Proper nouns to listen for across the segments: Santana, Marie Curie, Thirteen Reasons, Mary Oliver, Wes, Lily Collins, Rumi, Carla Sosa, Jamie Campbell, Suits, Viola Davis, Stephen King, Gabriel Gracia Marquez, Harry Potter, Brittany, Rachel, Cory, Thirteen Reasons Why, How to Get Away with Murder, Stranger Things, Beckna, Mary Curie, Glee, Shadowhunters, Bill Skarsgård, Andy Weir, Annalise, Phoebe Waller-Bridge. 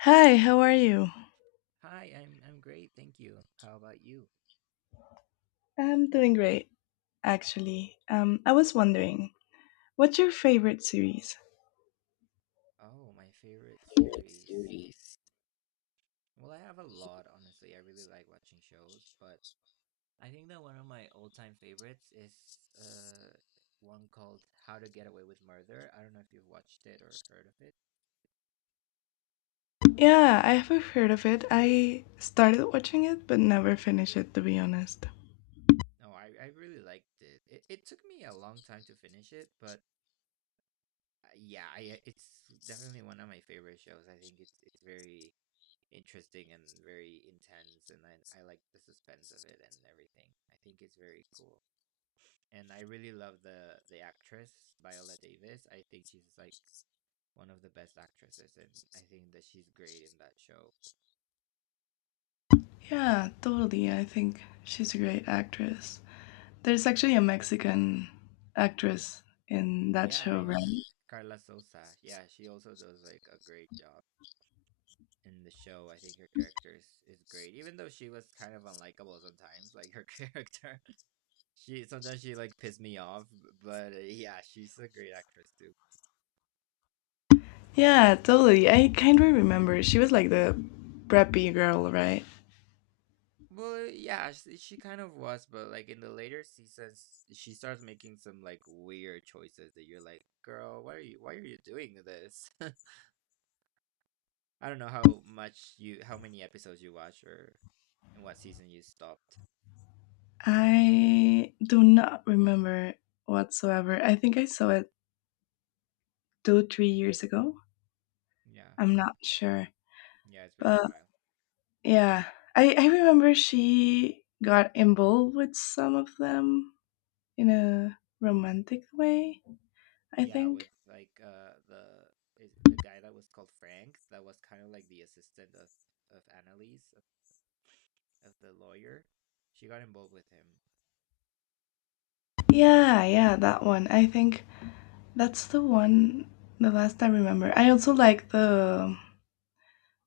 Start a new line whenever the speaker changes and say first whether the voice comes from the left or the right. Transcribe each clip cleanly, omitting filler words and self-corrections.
left: Hi, how are you?
right: Hi, I'm great, thank you. How about you?
left: I'm doing great, actually. I was wondering, what's your favorite series?
right: Oh, my favorite series. Well, I have a lot, honestly. I really like watching shows, but I think that one of my all-time favorites is uh one called How to Get Away with Murder. I don't know if you've watched it or heard of it.
left: Yeah, I have heard of it. I started watching it, but never finished it, to be honest.
right: No, I really liked it. It took me a long time to finish it, but yeah, I it's definitely one of my favorite shows. I think it's very interesting and very intense, and I like the suspense of it and everything. I think it's very cool, and I really love the actress Viola Davis. I think she's like one of the best actresses, and I think that she's great in that show.
left: Yeah, totally. I think she's a great actress. There's actually a Mexican actress in that
right: Yeah,
left: show, right?
right: yeah, Carla Sosa. Yeah, she also does like a great job in the show. I think her character is great, even though she was kind of unlikable sometimes, like her character. She sometimes she like pissed me off, but yeah, she's a great actress too.
left: Yeah, totally. I kind of remember. She was like the preppy girl, right?
right: Well, yeah, she kind of was, but like in the later seasons, she starts making some like weird choices that you're like, girl, why are you doing this? I don't know how many episodes you watch or in what season you stopped.
left: I do not remember whatsoever. I think I saw it two, 3 years ago.
right: Yeah,
left: I'm not sure.
right: yeah, it's been a
left: But
right: while.
left: yeah, I remember she got involved with some of them in a romantic way, I
right: Yeah, with
left: think.
right: like the is it the guy that was called Frank that was kind of like the assistant of Annalise of the lawyer. She got involved with him.
left: Yeah, yeah, that one. I think that's the one the last I remember. I also like the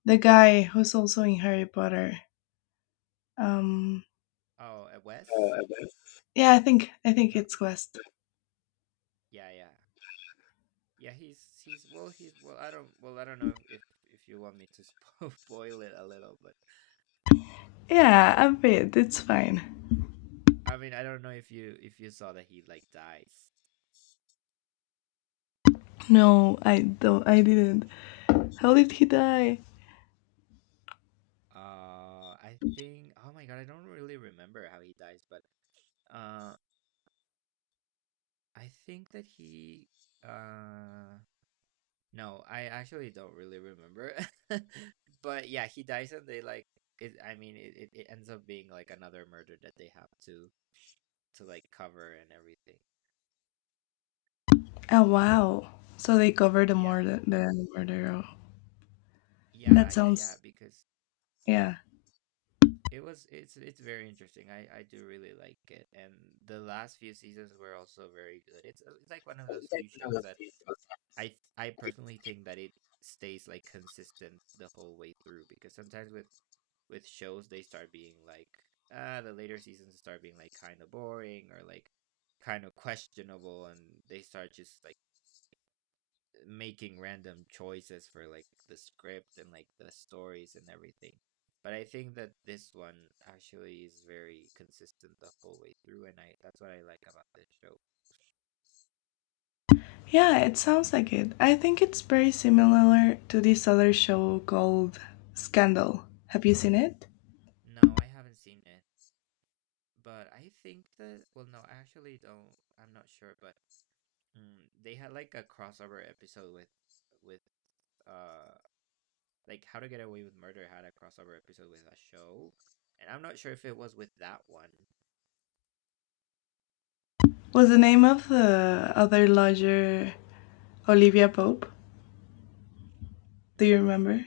left: the guy who's also in Harry Potter. Um
right: Oh, Wes?
left: yeah, I think
right: No,
left: it's West.
right: yeah, yeah, yeah. He's well, he's well. I don't well, I don't know if you want me to spoil it a little, but
left: Yeah, a bit. It's fine.
right: I mean, I don't know if you saw that he like dies.
left: No, I don't. I didn't. How did he die?
right: I think. Oh my god, I don't really remember how he dies, but uh, I think that he uh no, I actually don't really remember. But yeah, he dies and they like it I mean it, it, it ends up being like another murder that they have to like cover and everything.
left: Oh, wow! So they covered the
right: Yeah.
left: murder. The murder. Oh,
right: Yeah,
left: that
right: yeah, yeah,
left: sounds.
right: because yeah,
left: Yeah.
right: it was it's very interesting. I do really like it. And the last few seasons were also very good. It's like one of those few shows that I personally think that it stays like consistent the whole way through because sometimes with shows they start being like the later seasons start being like kind of boring or like kind of questionable, and they start just like making random choices for like the script and like the stories and everything. But I think that this one actually is very consistent the whole way through, and I that's what I like about this show.
left: Yeah, it sounds like it. I think it's very similar to this other show called Scandal. Have you seen it?
right: No, I haven't seen it. But I think that well, no, I actually don't. I'm not sure, but they had like a crossover episode with uh like How to Get Away with Murder had a crossover episode with a show, and I'm not sure if it was with that one.
left: Was the name of the other lodger Olivia Pope? Do you
right: Mm,
left: remember?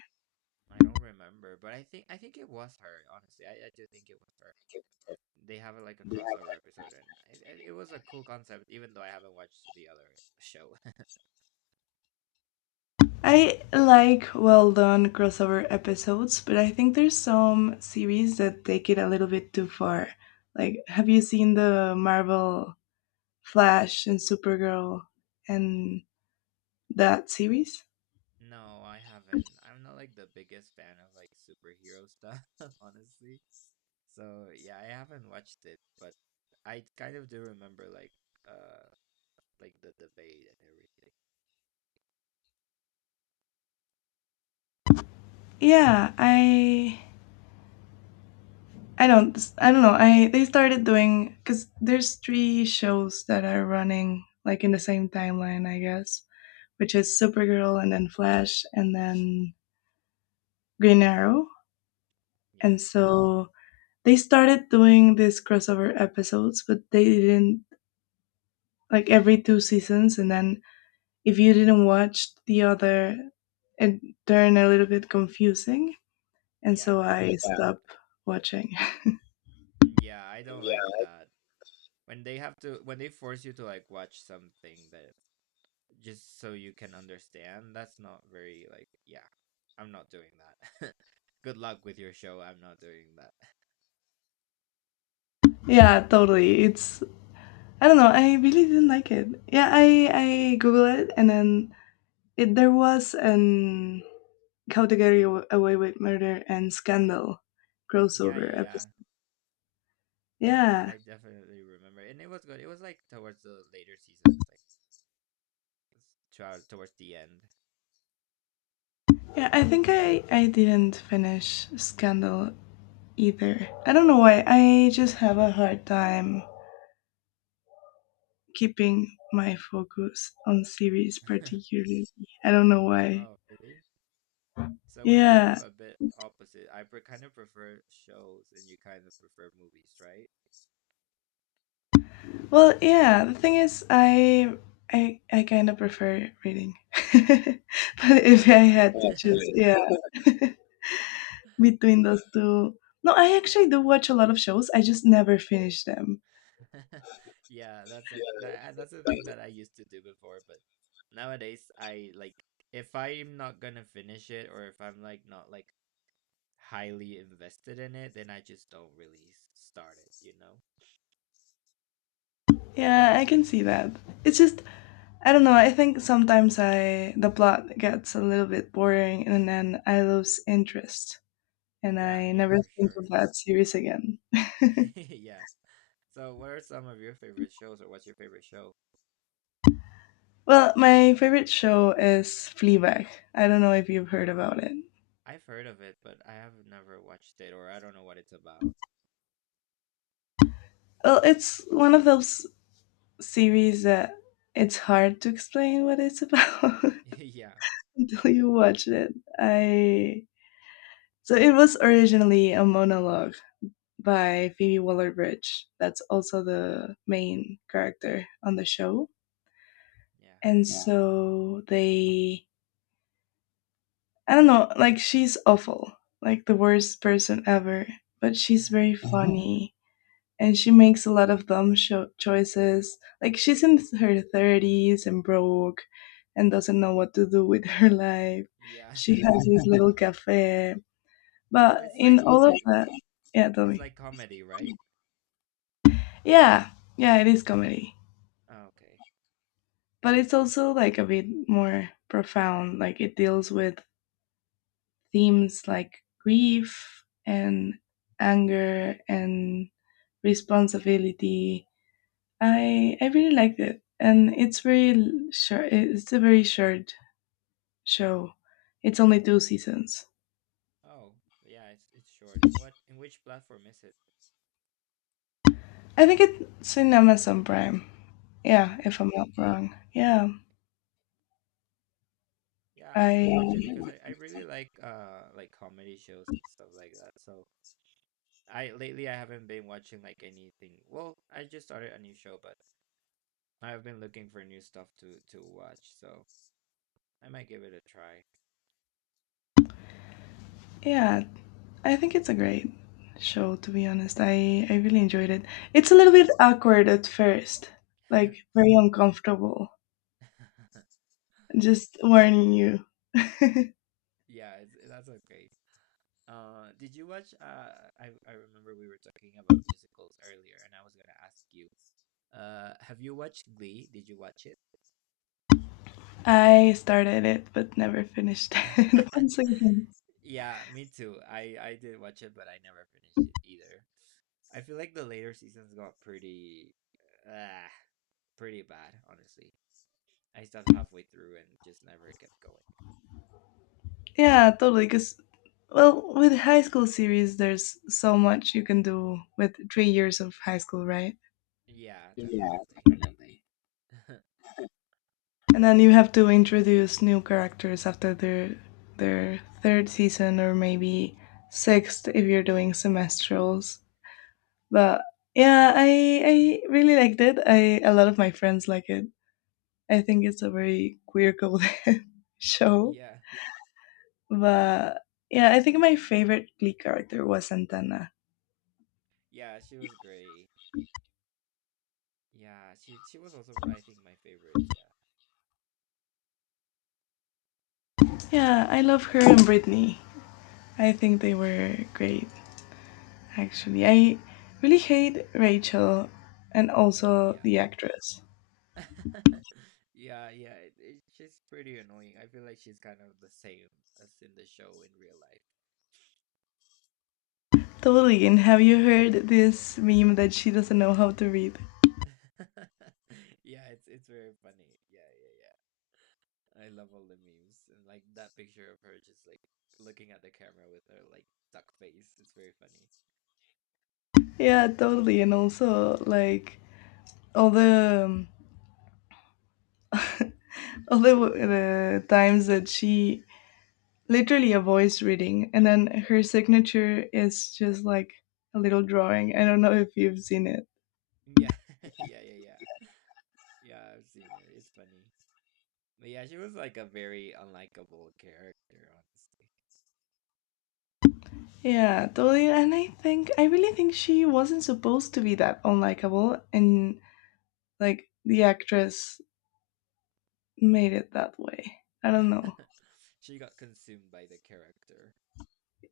right: I don't remember, but I think it was her. Honestly, I do think it was her. They have a, like a crossover episode, and it was a cool concept. Even though I haven't watched the other show,
left: I like well done crossover episodes, but I think there's some series that take it a little bit too far. Like, have you seen the Marvel Flash and Supergirl and that series?
right: no, I haven't. I'm not like the biggest fan of like superhero stuff, honestly. So yeah, I haven't watched it, but I kind of do remember uh like the debate and everything.
left: Yeah, I don't know. I They started doing, cuz there's three shows that are running like in the same timeline, I guess, which is Supergirl and then Flash and then Green Arrow.
right: Yeah.
left: And so they started doing these crossover episodes, but they didn't, like, every two seasons. And then if you didn't watch the other, it turned a little bit confusing. And
right: Yeah.
left: so I, yeah, stopped watching.
right: Yeah, I don't like that. When they force you to like watch something that just so you can understand, that's not very like yeah. I'm not doing that. Good luck with your show. I'm not doing that.
left: Yeah, totally. It's, I don't know, I really didn't like it. Yeah, I Googled it and then there was an How to Get Away with Murder and Scandal
right: Yeah, yeah,
left: crossover
right: yeah.
left: episode.
right: Yeah,
left: Yeah.
right: I definitely remember. And it was good. It was like towards the later seasons, like s- towards the end.
left: Yeah, I think I didn't finish Scandal either. I don't know why. I just have a hard time keeping my focus on series particularly. I don't know why.
right: Oh, really? So we're kind
left: Yeah.
right: of a bit opposite. I pre kind of prefer shows and you kind of prefer movies, right?
left: Well, yeah, the thing is I kind of prefer reading. But if
right: Oh,
left: I
right: right.
left: had to choose, yeah, between those two. No, I actually do watch a lot of shows. I just never finish them.
right: Yeah, that, that's a thing that I used to do before, but nowadays I like if I'm not gonna finish it or if I'm like not like highly invested in it, then I just don't really start it, you know?
left: Yeah, I can see that. It's just, I don't know, I think sometimes I the plot gets a little bit boring and then I lose interest, and
right: Yeah,
left: I
right: yeah,
left: never
right: for
left: think
right: sure.
left: of that series again.
right: Yeah. So what are some of your favorite shows, or what's your favorite show?
left: Well, my favorite show is Fleabag. I don't know if you've heard about it.
right: I've heard of it, but I have never watched it, or I don't know what it's about.
left: Well, it's one of those series that it's hard to explain what it's about
right: Yeah,
left: until you watch it. I so it was originally a monologue by Phoebe Waller-Bridge. That's also the main character on the show,
right: yeah.
left: and yeah, so they, I don't know, like, she's awful, like the worst person ever, but she's very, mhm, funny, and she makes a lot of dumb sho choices, like she's in her 30s and broke and doesn't know what to do with her life.
right: Yeah.
left: She has this little cafe,
right: So
left: but in all of that, yeah, tell
right: it's
left: me.
right: like comedy, right?
left: Yeah, yeah, it is comedy,
right: Oh, okay.
left: but it's also like a bit more profound, like it deals with themes like grief and anger and responsibility. I really liked it, and it's very short. It's a very short show. It's only two seasons.
right: Oh, yeah, it's short. In which platform is it?
left: I think it's in Amazon Prime. Yeah,
right: Oh,
left: if
right: okay.
left: I'm not wrong. Yeah,
right: Yeah, I might watch it
left: I
right: because I really like comedy shows and stuff like that. So I lately I haven't been watching like anything. Well, I just started a new show, but I've been looking for new stuff to watch, so I might give it a try.
left: yeah, I think it's a great show. To be honest, I really enjoyed it. It's a little bit awkward at first, like very uncomfortable. Just warning you.
right: Yeah, it's, eh, that's okay. Did you watch? I remember we were talking about musicals earlier, and I was gonna ask you. Have you watched Glee? Did you watch it?
left: I started it but never finished it once again.
right: Yeah, me too. I did watch it, but I never finished it either. I feel like the later seasons got pretty, uh, pretty bad. Honestly, I stopped halfway through and just never kept going.
left: Yeah, totally. Because, well, with high school series, there's so much you can do with 3 years of high school, right?
right: Yeah,
left: Yeah,
right: definitely.
left: definitely. And then you have to introduce new characters after their third season, or maybe sixth if you're doing semestrals. But yeah, I really liked it. I A lot of my friends like it. I think it's a very queer coded show.
right: Yeah,
left: But yeah, I think my favorite Glee character was Santana.
right: yeah, she was great. Yeah, she was also I think my favorite.
left: Yeah, I love her and Brittany. I think they were great, actually. I really hate Rachel, and also
right: Yeah.
left: the actress.
right: Yeah. Yeah, yeah. She's pretty annoying. I feel like she's kind of the same as in the show in real
left: Totally, and have you heard this meme that she doesn't know how to read?
right: life. Yeah, it's very funny. Yeah, yeah, yeah. I love all the memes and like that picture of her just like looking at the camera with her like duck face. It's very funny.
left: Yeah, totally, and also like all the the times that she literally a voice reading, and then her signature is just like a little drawing. I don't know if you've seen it.
right: Yeah. Yeah, yeah, yeah. Yeah, I've seen it. It's funny. But yeah, she was like a very unlikable character, honestly.
left: Yeah, totally. And I really think she wasn't supposed to be that unlikable, and like the actress made it that way. I don't know.
right: she got consumed by the character.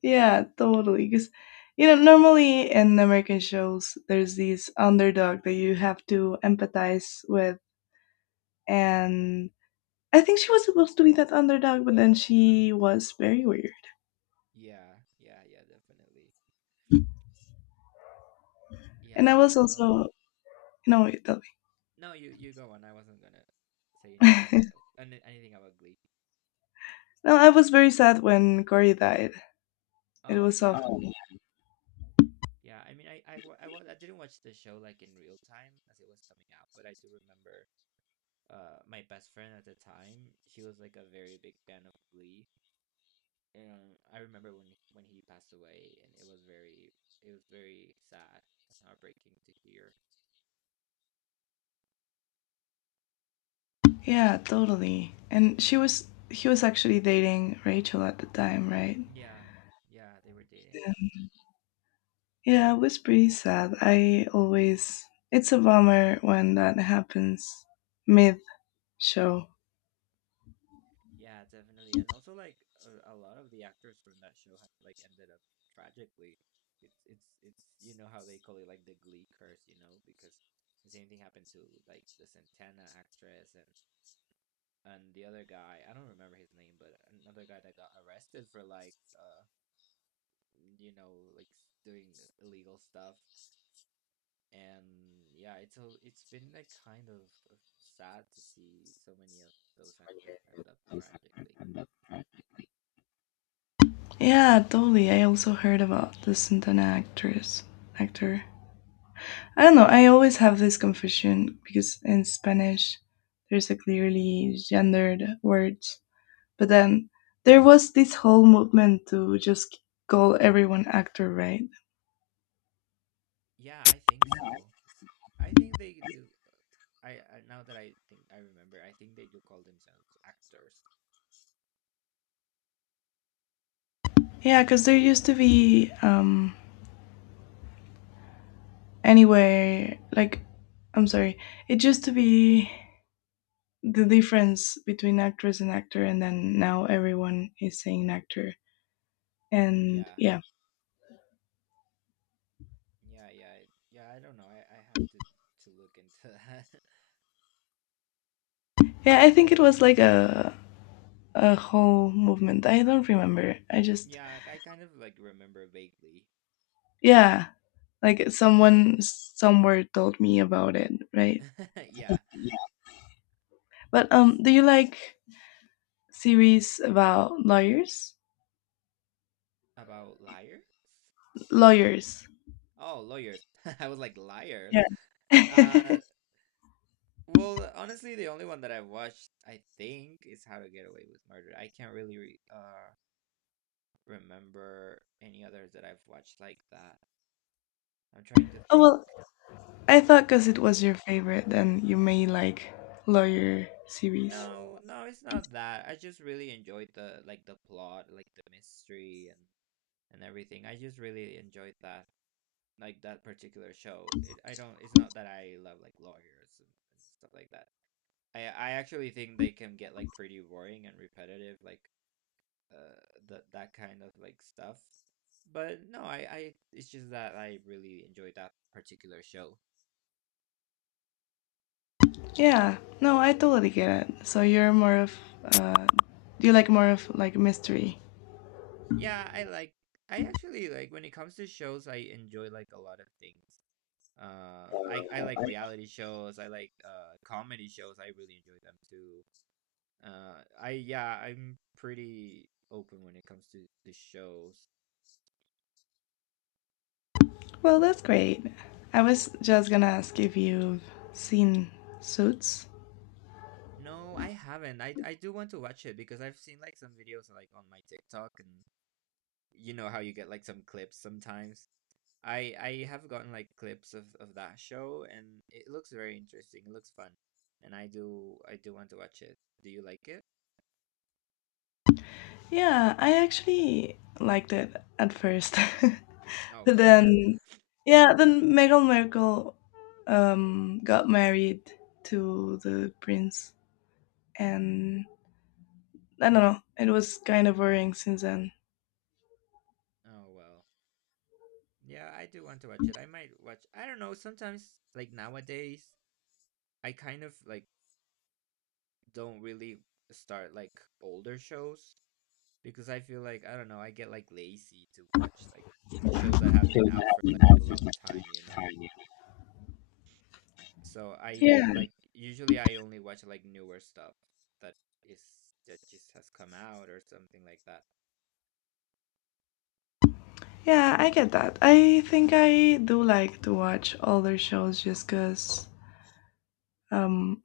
left: Yeah, totally. Because, you know, normally in American shows, there's this underdog that you have to empathize with, and I think she was supposed to be that underdog, but then she was very weird.
right: Yeah, yeah, yeah, definitely.
left: And
right: Yeah,
left: I
right: but
left: was
right: well,
left: also. No, wait, tell
right: no, you go on. I wasn't gonna say anything about
left: me.
right: it, anything about Glee.
left: No, I was very sad when Cory died. It
right: Oh
left: was
right: yeah,
left: awful. Oh.
right: yeah. I mean, I didn't watch the show like in real time as it was coming out, but I do remember. My best friend at the time, she was like a very big fan of Glee, and I remember when he passed away, and it was very sad and heartbreaking to hear.
left: Yeah, totally. And she was he was actually dating Rachel at the time, right?
right: Yeah. Yeah, they were dating.
left: Yeah, it was pretty sad. I always It's a bummer when that happens mid show.
right: Yeah, definitely. And also like a lot of the actors from that show have like ended up tragically. It's you know how they call it like the Glee curse, you know, because the same thing happened to like the Santana actress and the other guy, I don't remember his name, but another guy that got arrested for like you know, like doing illegal stuff. And yeah, it's been like kind of sad to see so many of those actors end up tragically.
left: Yeah, totally. I also heard about the Santana actress actor. I don't know, I always have this confusion because in Spanish there's a clearly gendered word. But then there was this whole movement to just call everyone actor, right?
right: Yeah, I think so. I think they do. I now that I think I remember, I think they do call themselves actors.
left: Yeah, because there used to be, anyway, like, I'm sorry, it used to be the difference between actress and actor, and then now everyone is saying actor. And
right: Yeah,
left: yeah,
right: yeah, yeah, yeah. I don't know. I have to look into that.
left: yeah, I think it was like a whole movement. I don't remember. I just,
right: yeah, I kind of like remember vaguely.
left: yeah, like someone somewhere told me about it, right?
right: yeah,
left: But
right: S-
left: do you like series about lawyers?
right: about liars.
left: Lawyers.
right: Oh, lawyers. I was like liars.
left: Yeah.
right: Uh,
left: Oh,
right: well, honestly, the only one that I've watched, I think, is How to Get Away with Murder. I can't really remember any others that I've watched like that. I'm trying to think,
left: well, I thought because
right: but
left: it was your favorite, then you may like lawyer series.
right: no, no, it's not that. I just really enjoyed the like the plot, like the mystery and everything. I just really enjoyed that, like that particular show. It, I don't. It's not that I love like lawyers and stuff like that. I actually think they can get like pretty boring and repetitive, like uh that that kind of like stuff. But no, I it's just that I really enjoyed that particular show.
left: Yeah. No, I totally get it. So you're more of, uh, you like more of like mystery.
right: Yeah, I like I actually like when it comes to shows I enjoy like a lot of things. I like reality shows, I like comedy shows. I really enjoy them too. I yeah, I'm pretty open when it comes to the shows.
left: Well, that's great. I was just gonna ask if you've seen Suits.
right: No, I haven't. I do want to watch it because I've seen like some videos like on my TikTok, and you know how you get like some clips sometimes I have gotten like clips of that show, and it looks very interesting. It looks fun, and I do want to watch it. Do you like it?
left: Yeah, I actually liked it at first.
right: Oh,
left: Then, yeah, then Meghan Markle got married to the prince, and I don't know, it was kind of boring since then.
right: oh well. Yeah, I do want to watch it. I might watch. I don't know. Sometimes, like nowadays, I kind of like don't really start like older shows because I feel like I don't know. I get like lazy to watch like shows that have been out for like a long time. You know. So I
left: Yeah,
right: like usually I only watch like newer stuff that is that just has come out or something like that.
left: yeah, I get that. I think I do like to watch older shows just because, um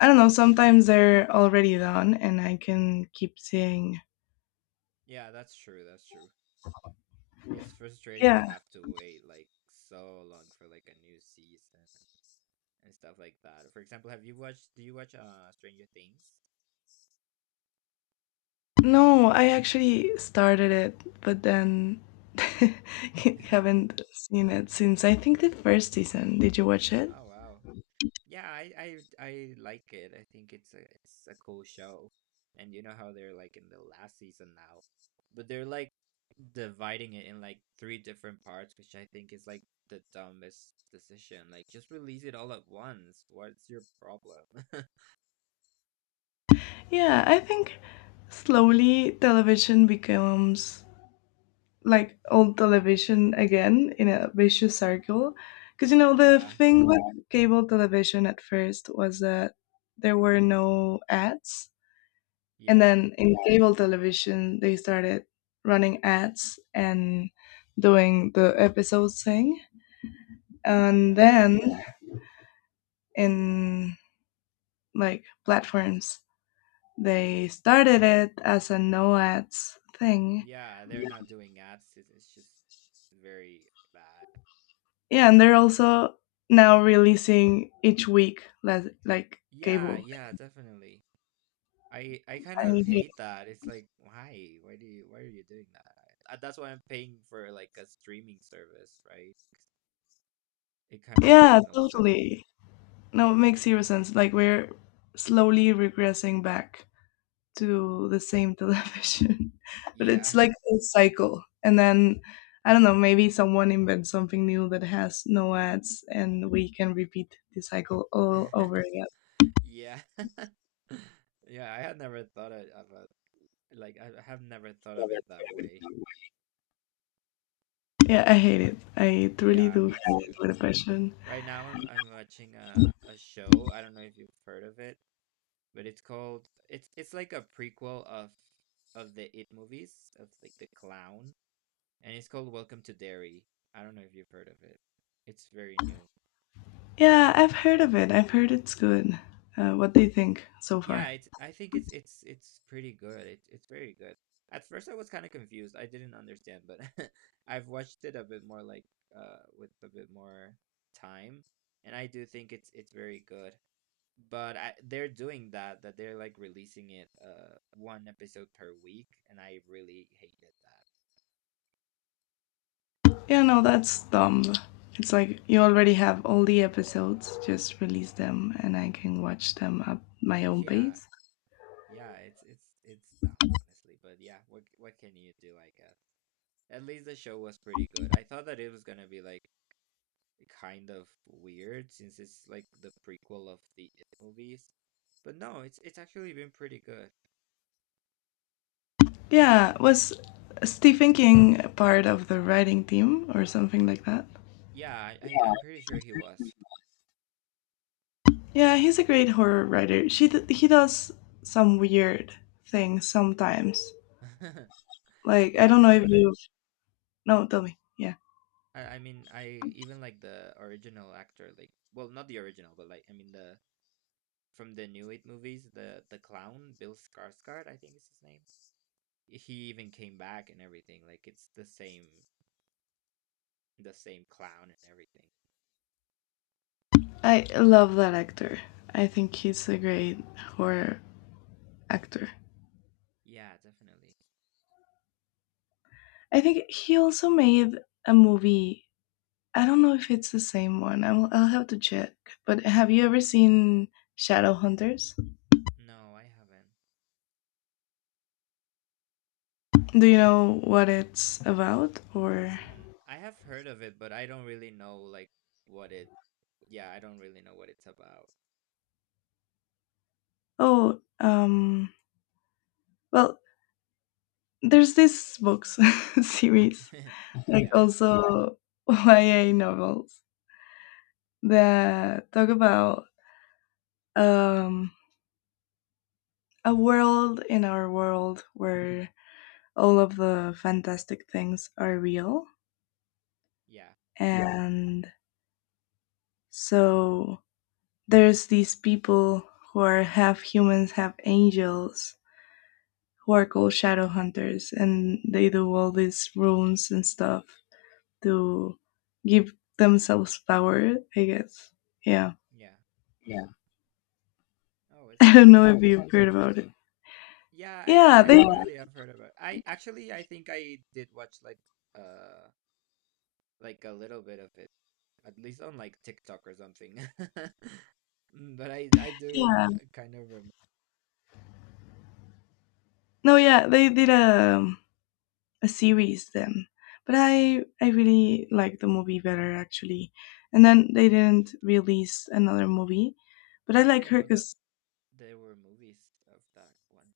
left: I don't know, sometimes they're already done and I can keep seeing.
right: Yeah, that's true. That's true. It's frustrating
left: Yeah.
right: to have to wait like so long for like a new season and stuff like that. For example, have you watched do you watch Stranger Things?
left: No, I actually started it, but then
right: You
left: haven't seen it since, I think, the first season. Did you watch it?
right: oh wow. Yeah, I I like it. I think it's a cool show. And you know how they're like in the last season now, but they're like dividing it in like three different parts, which I think is like the dumbest decision. Like just release it all at once. What's your problem?
left: Yeah, I think slowly television becomes like old television again in a vicious circle. Because, you know, the
right: Yeah,
left: thing with cable television at first was that there were no ads, and
right: yeah,
left: then in cable television, they started running ads and doing the episode thing, and
right: yeah.
left: then in like platforms they started it as a no ads thing.
right: Yeah, they're
left: Yeah.
right: not doing ads. It's just very bad.
left: Yeah, and they're also now releasing each week, like
right: Yeah,
left: cable.
right: yeah, definitely. I kind
left: I
right: of
left: hate it.
right: hate that. It's like, why? Why do you? Why are you doing that? That's why I'm paying for like a streaming service, right? It kind of
left: Yeah,
right: makes no sense.
left: totally. No, it makes zero sense, like we're slowly regressing back to the same television. But
right: Yeah,
left: it's like a cycle. And then, I don't know, maybe someone invents something new that has no ads and we can repeat the cycle all over again.
right: yeah, yeah. I have never thought of it that way.
left: Yeah, I hate it. I truly
right: Yeah,
left: do
right: me
left: hate it
right: too.
left: with a passion.
right: Right now, I'm watching a show. I don't know if you've heard of it, but it's like a prequel of the It movies of like the clown and it's called Welcome to Derry. I don't know if you've heard of it. It's very new.
left: Yeah, I've heard of it. I've heard it's good. What do you think so
right: Yeah,
left: far?
right: it's I think it's pretty good. It's very good. At first I was kind of confused. I didn't understand, but I've watched it a bit more like with a bit more time, and I do think it's very good. They're doing that that they're like releasing it one episode per week, and I really hated
left: Yeah, no, that's dumb. It's like you already have all the episodes, just release them and I can watch them at my own
right: that. Yeah.
left: pace.
right: Yeah, it's dumb, honestly. But yeah, what can you do, I guess? At least the show was pretty good. I thought that it was gonna be like kind of weird since it's like the prequel of the It movies, but no, it's actually been pretty good.
left: Yeah, was Stephen King part of the writing team or something like that?
right: Yeah, I'm pretty sure he was.
left: Yeah, he's a great horror writer. He does some weird things sometimes. Like, I
right: yeah,
left: don't know
right: no,
left: if
right: but I,
left: you've. No, tell me. Yeah,
right: I mean I even like the original actor, like well not the original, but like I mean the from the new It movies, the clown Bill Skarsgård, I think is his name. He even came back and everything. Like it's the same clown and everything.
left: I love that actor. I think he's a great horror actor.
right: Yeah, definitely.
left: I think he also made a movie. I don't know if it's the same one. I'll have to check. But have you ever seen Shadowhunters?
right: No, I haven't.
left: Do you know what it's about? Or,
right: Mm, I have heard of it, but I don't really know like what it. Yeah, I don't really know what it's about.
left: oh, well, there's this books series, like
right: Yeah,
left: also YA novels that talk about, um, a world in our world where all of the fantastic things are real,
right: yeah,
left: and so there's these people who are half humans, half angels, who are called shadow hunters, and they do all these runes and stuff to give themselves power, I guess. Yeah.
right: yeah.
left: Yeah.
right: Oh, it
left: I
right: sounds
left: don't know. Oh, if
right: interesting.
left: you've heard about it.
right: Yeah, I,
left: Yeah,
right: I
left: they. No,
right: definitely have heard about. I actually I think I did watch uh like a little bit of it, at least on like TikTok or something. Mm, But I do
left: yeah,
right: kind of remember.
left: no, yeah, they did a series then, but I really liked the movie better, actually, and then they didn't release another movie, but I
right: I
left: like
right: didn't
left: her
right: know that
left: because.
right: there were movies of that one.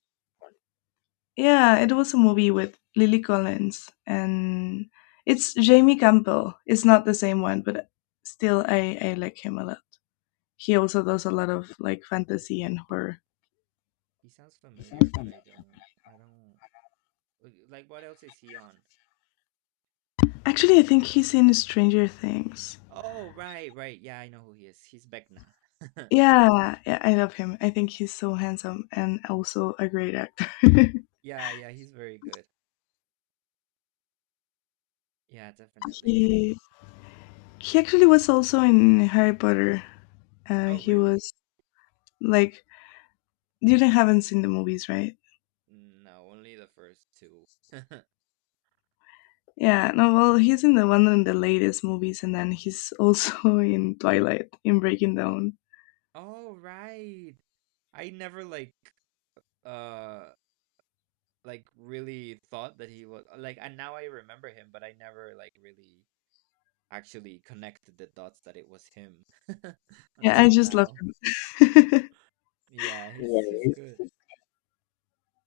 left: Yeah, it was a movie with Lily Collins, and it's Jamie Campbell. It's not the same one, but still, I like him a lot. He also does a lot of like fantasy and horror.
right: He sounds familiar, but I don't. Like what else is he on?
left: Actually, I think he's in Stranger Things.
right: Oh, right, right. Yeah, I know who he is. He's Beckna.
left: Yeah, yeah, I love him. I think he's so handsome and also a great actor.
right: Yeah, yeah, he's very good. Yeah, definitely.
left: he he actually was also in Harry Potter.
right: Oh,
left: He
right: really?
left: was like, you haven't seen the movies, right?
right: No, only the first two.
left: Yeah, no, well, he's in the one in the latest movies, and then he's also in Twilight, in Breaking Dawn.
right: Oh, right. I never like uh like really thought that he was like and now I remember him, but I never like really actually connected the dots that it was him
left: Yeah, I
right: until
left: just love
right: now.
left: him.
right: Yeah,
left: Yeah,
right: he's
left: he's,
right: good.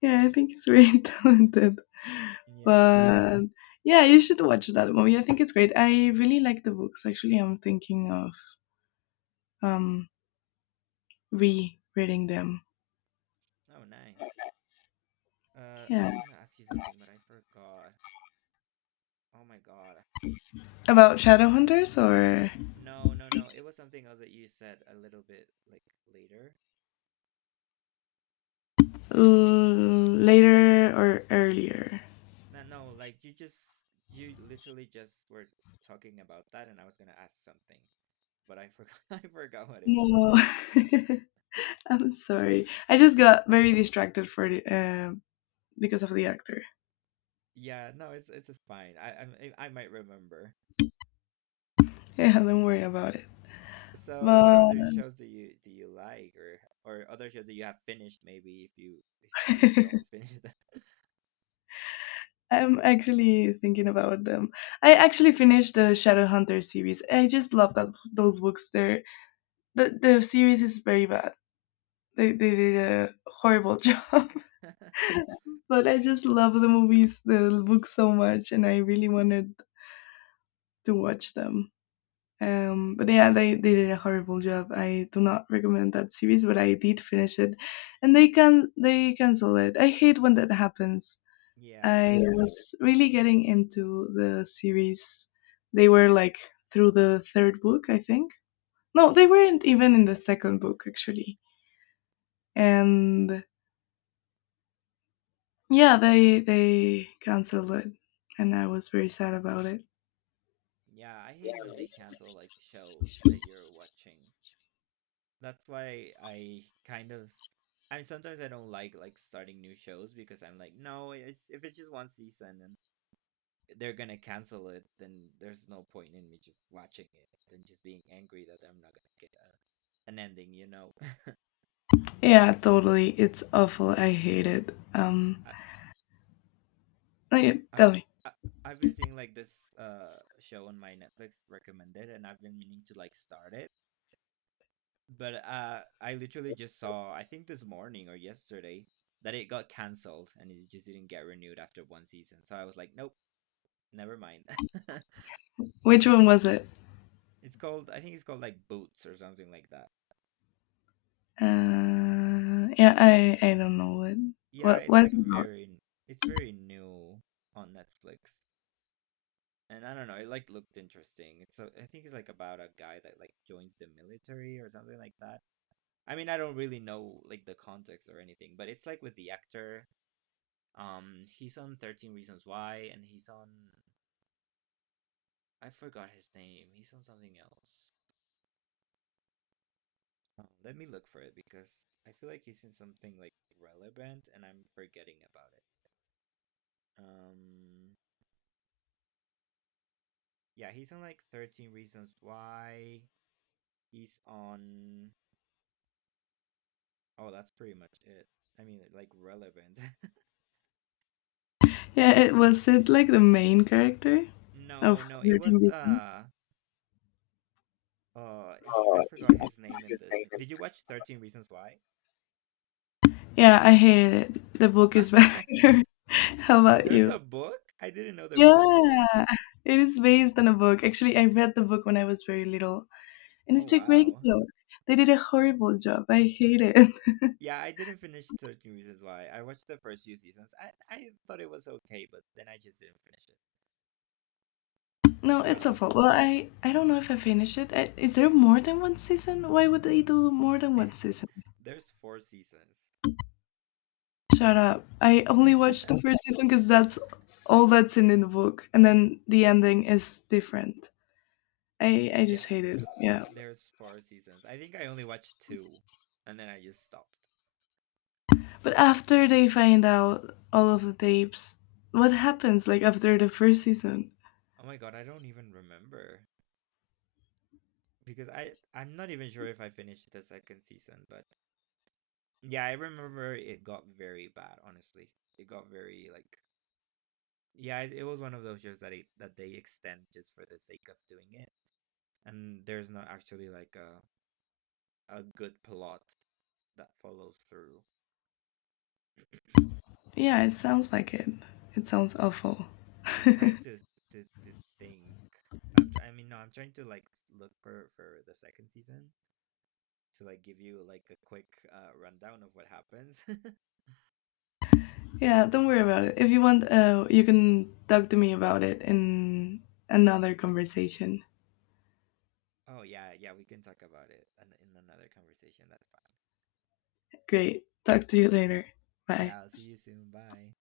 left: yeah, I think he's very talented.
right: Yeah.
left: But yeah, you should watch that movie. I think it's great. I really like the books. Actually, I'm thinking of um re-reading them.
right: Oh, nice. I
left: Yeah,
right: was gonna ask you something, but I forgot. Oh my God.
left: about Shadowhunters, or,
right: No, no, no. It was something else that you said a little bit like later.
left: later or earlier.
right: No, no, like you literally just were talking about that and I was gonna ask something, but I forgot I forgot what it was.
left: No. I'm sorry. I just got very distracted for the, because of the actor.
right: Yeah, no, it's fine. I might remember.
left: Yeah, don't worry about it.
right: So, what
left: But
right: other shows do you like or other shows that you have finished maybe if you don't finish them?
left: I'm actually thinking about them. I actually finished the Shadowhunter series. I just love that those books. They're. The series is very bad. They did a horrible job. But I just love the movies, the books so much, and I really wanted to watch them. But yeah, they did a horrible job. I do not recommend that series, but I did finish it, and they cancel it. I hate when that happens.
right: Yeah.
left: I, yeah, was really getting into the series. They were like through the third book, I think. No, they weren't even in the second book, actually. And yeah, they canceled it, and I was very sad about it.
right: Yeah, I hate when they cancel like shows that you're watching. That's why I kind of I mean, sometimes I don't like starting new shows because I'm like, no, if it's just one season and they're gonna cancel it, then there's no point in me just watching it and just being angry that I'm not gonna get an ending. You know,
left: Yeah, totally. It's awful. I hate it.
right: I,
left: Okay,
right: I've
left: tell me.
right: I, I've been seeing like this show on my Netflix recommended, and I've been meaning to like start it But I literally just saw, I think this morning or yesterday, that it got canceled and it just didn't get renewed after one season. So I was like, nope, never mind.
left: Which one was it?
right: It's called, I think it's called like Boots or something like that.
left: Yeah, I don't know what
right: Yeah,
left: what
right: it's like
left: was it about.
right: very, it's very new on Netflix. And I don't know, it like looked interesting. I think it's like about a guy that like joins the military or something like that. I mean, I don't really know like the context or anything, but it's like with the actor he's on 13 Reasons Why, and he's on I forgot his name. He's on something else. Let me look for it because I feel like he's in something like relevant, and I'm forgetting about it. Um, yeah, he's on like 13 Reasons Why. He's on. Oh, that's pretty much it. I mean, like relevant.
left: Yeah, it was it like the main character of
right: no, no, it
left: 13
right: was
left: Reasons.
right: he, I
left: Oh, yeah,
right: forgot
left: I
right: his
left: forgot
right: name in
left: his
right: the.
left: name.
right: Did you watch 13 Reasons Why?
left: Yeah, I hated it. The book is better. How about
right: There's
left: you?
right: a book? I didn't know there was a book.
left: Yeah, it is based on a book. Actually, I read the book when I was very little, and
right: Oh
left: it's a great
right: wow.
left: book. They did a horrible job. I hate it.
right: Yeah, I didn't finish 13 Reasons Why. I watched the first few seasons. I thought it was okay, but then I just didn't finish it.
left: No, it's
right: Uh,
left: awful. Well, I don't know if I finished it. Is there more than one season? Why would they do more than one season?
right: there's four seasons.
left: Shut up. I only watched the first season because that's all that's in the book. And then the ending is different. I just
right: Yeah,
left: hate
right: no.
left: it. Yeah.
right: There's four seasons. I think I only watched two and then I just stopped.
left: But after they find out all of the tapes, what happens, like, after the first season?
right: Oh my god, I don't even remember because I'm not even sure if I finished the second season, but yeah, I remember it got very bad, honestly. It got very like yeah, it was one of those shows that they extend just for the sake of doing it. And there's not actually like a good plot that follows through.
left: Yeah, it sounds like it. It sounds awful.
right: I'm trying to think. I'm tr- I mean no, I'm trying to like look for the second season to like give you like a quick rundown of what happens.
left: Yeah, don't worry about it. If you want, you can talk to me about it in another conversation.
right: oh yeah, yeah, we can talk about it in another conversation. That's fine.
left: Great. Talk to you later. Bye.
right: Yeah, I'll see you soon. Bye.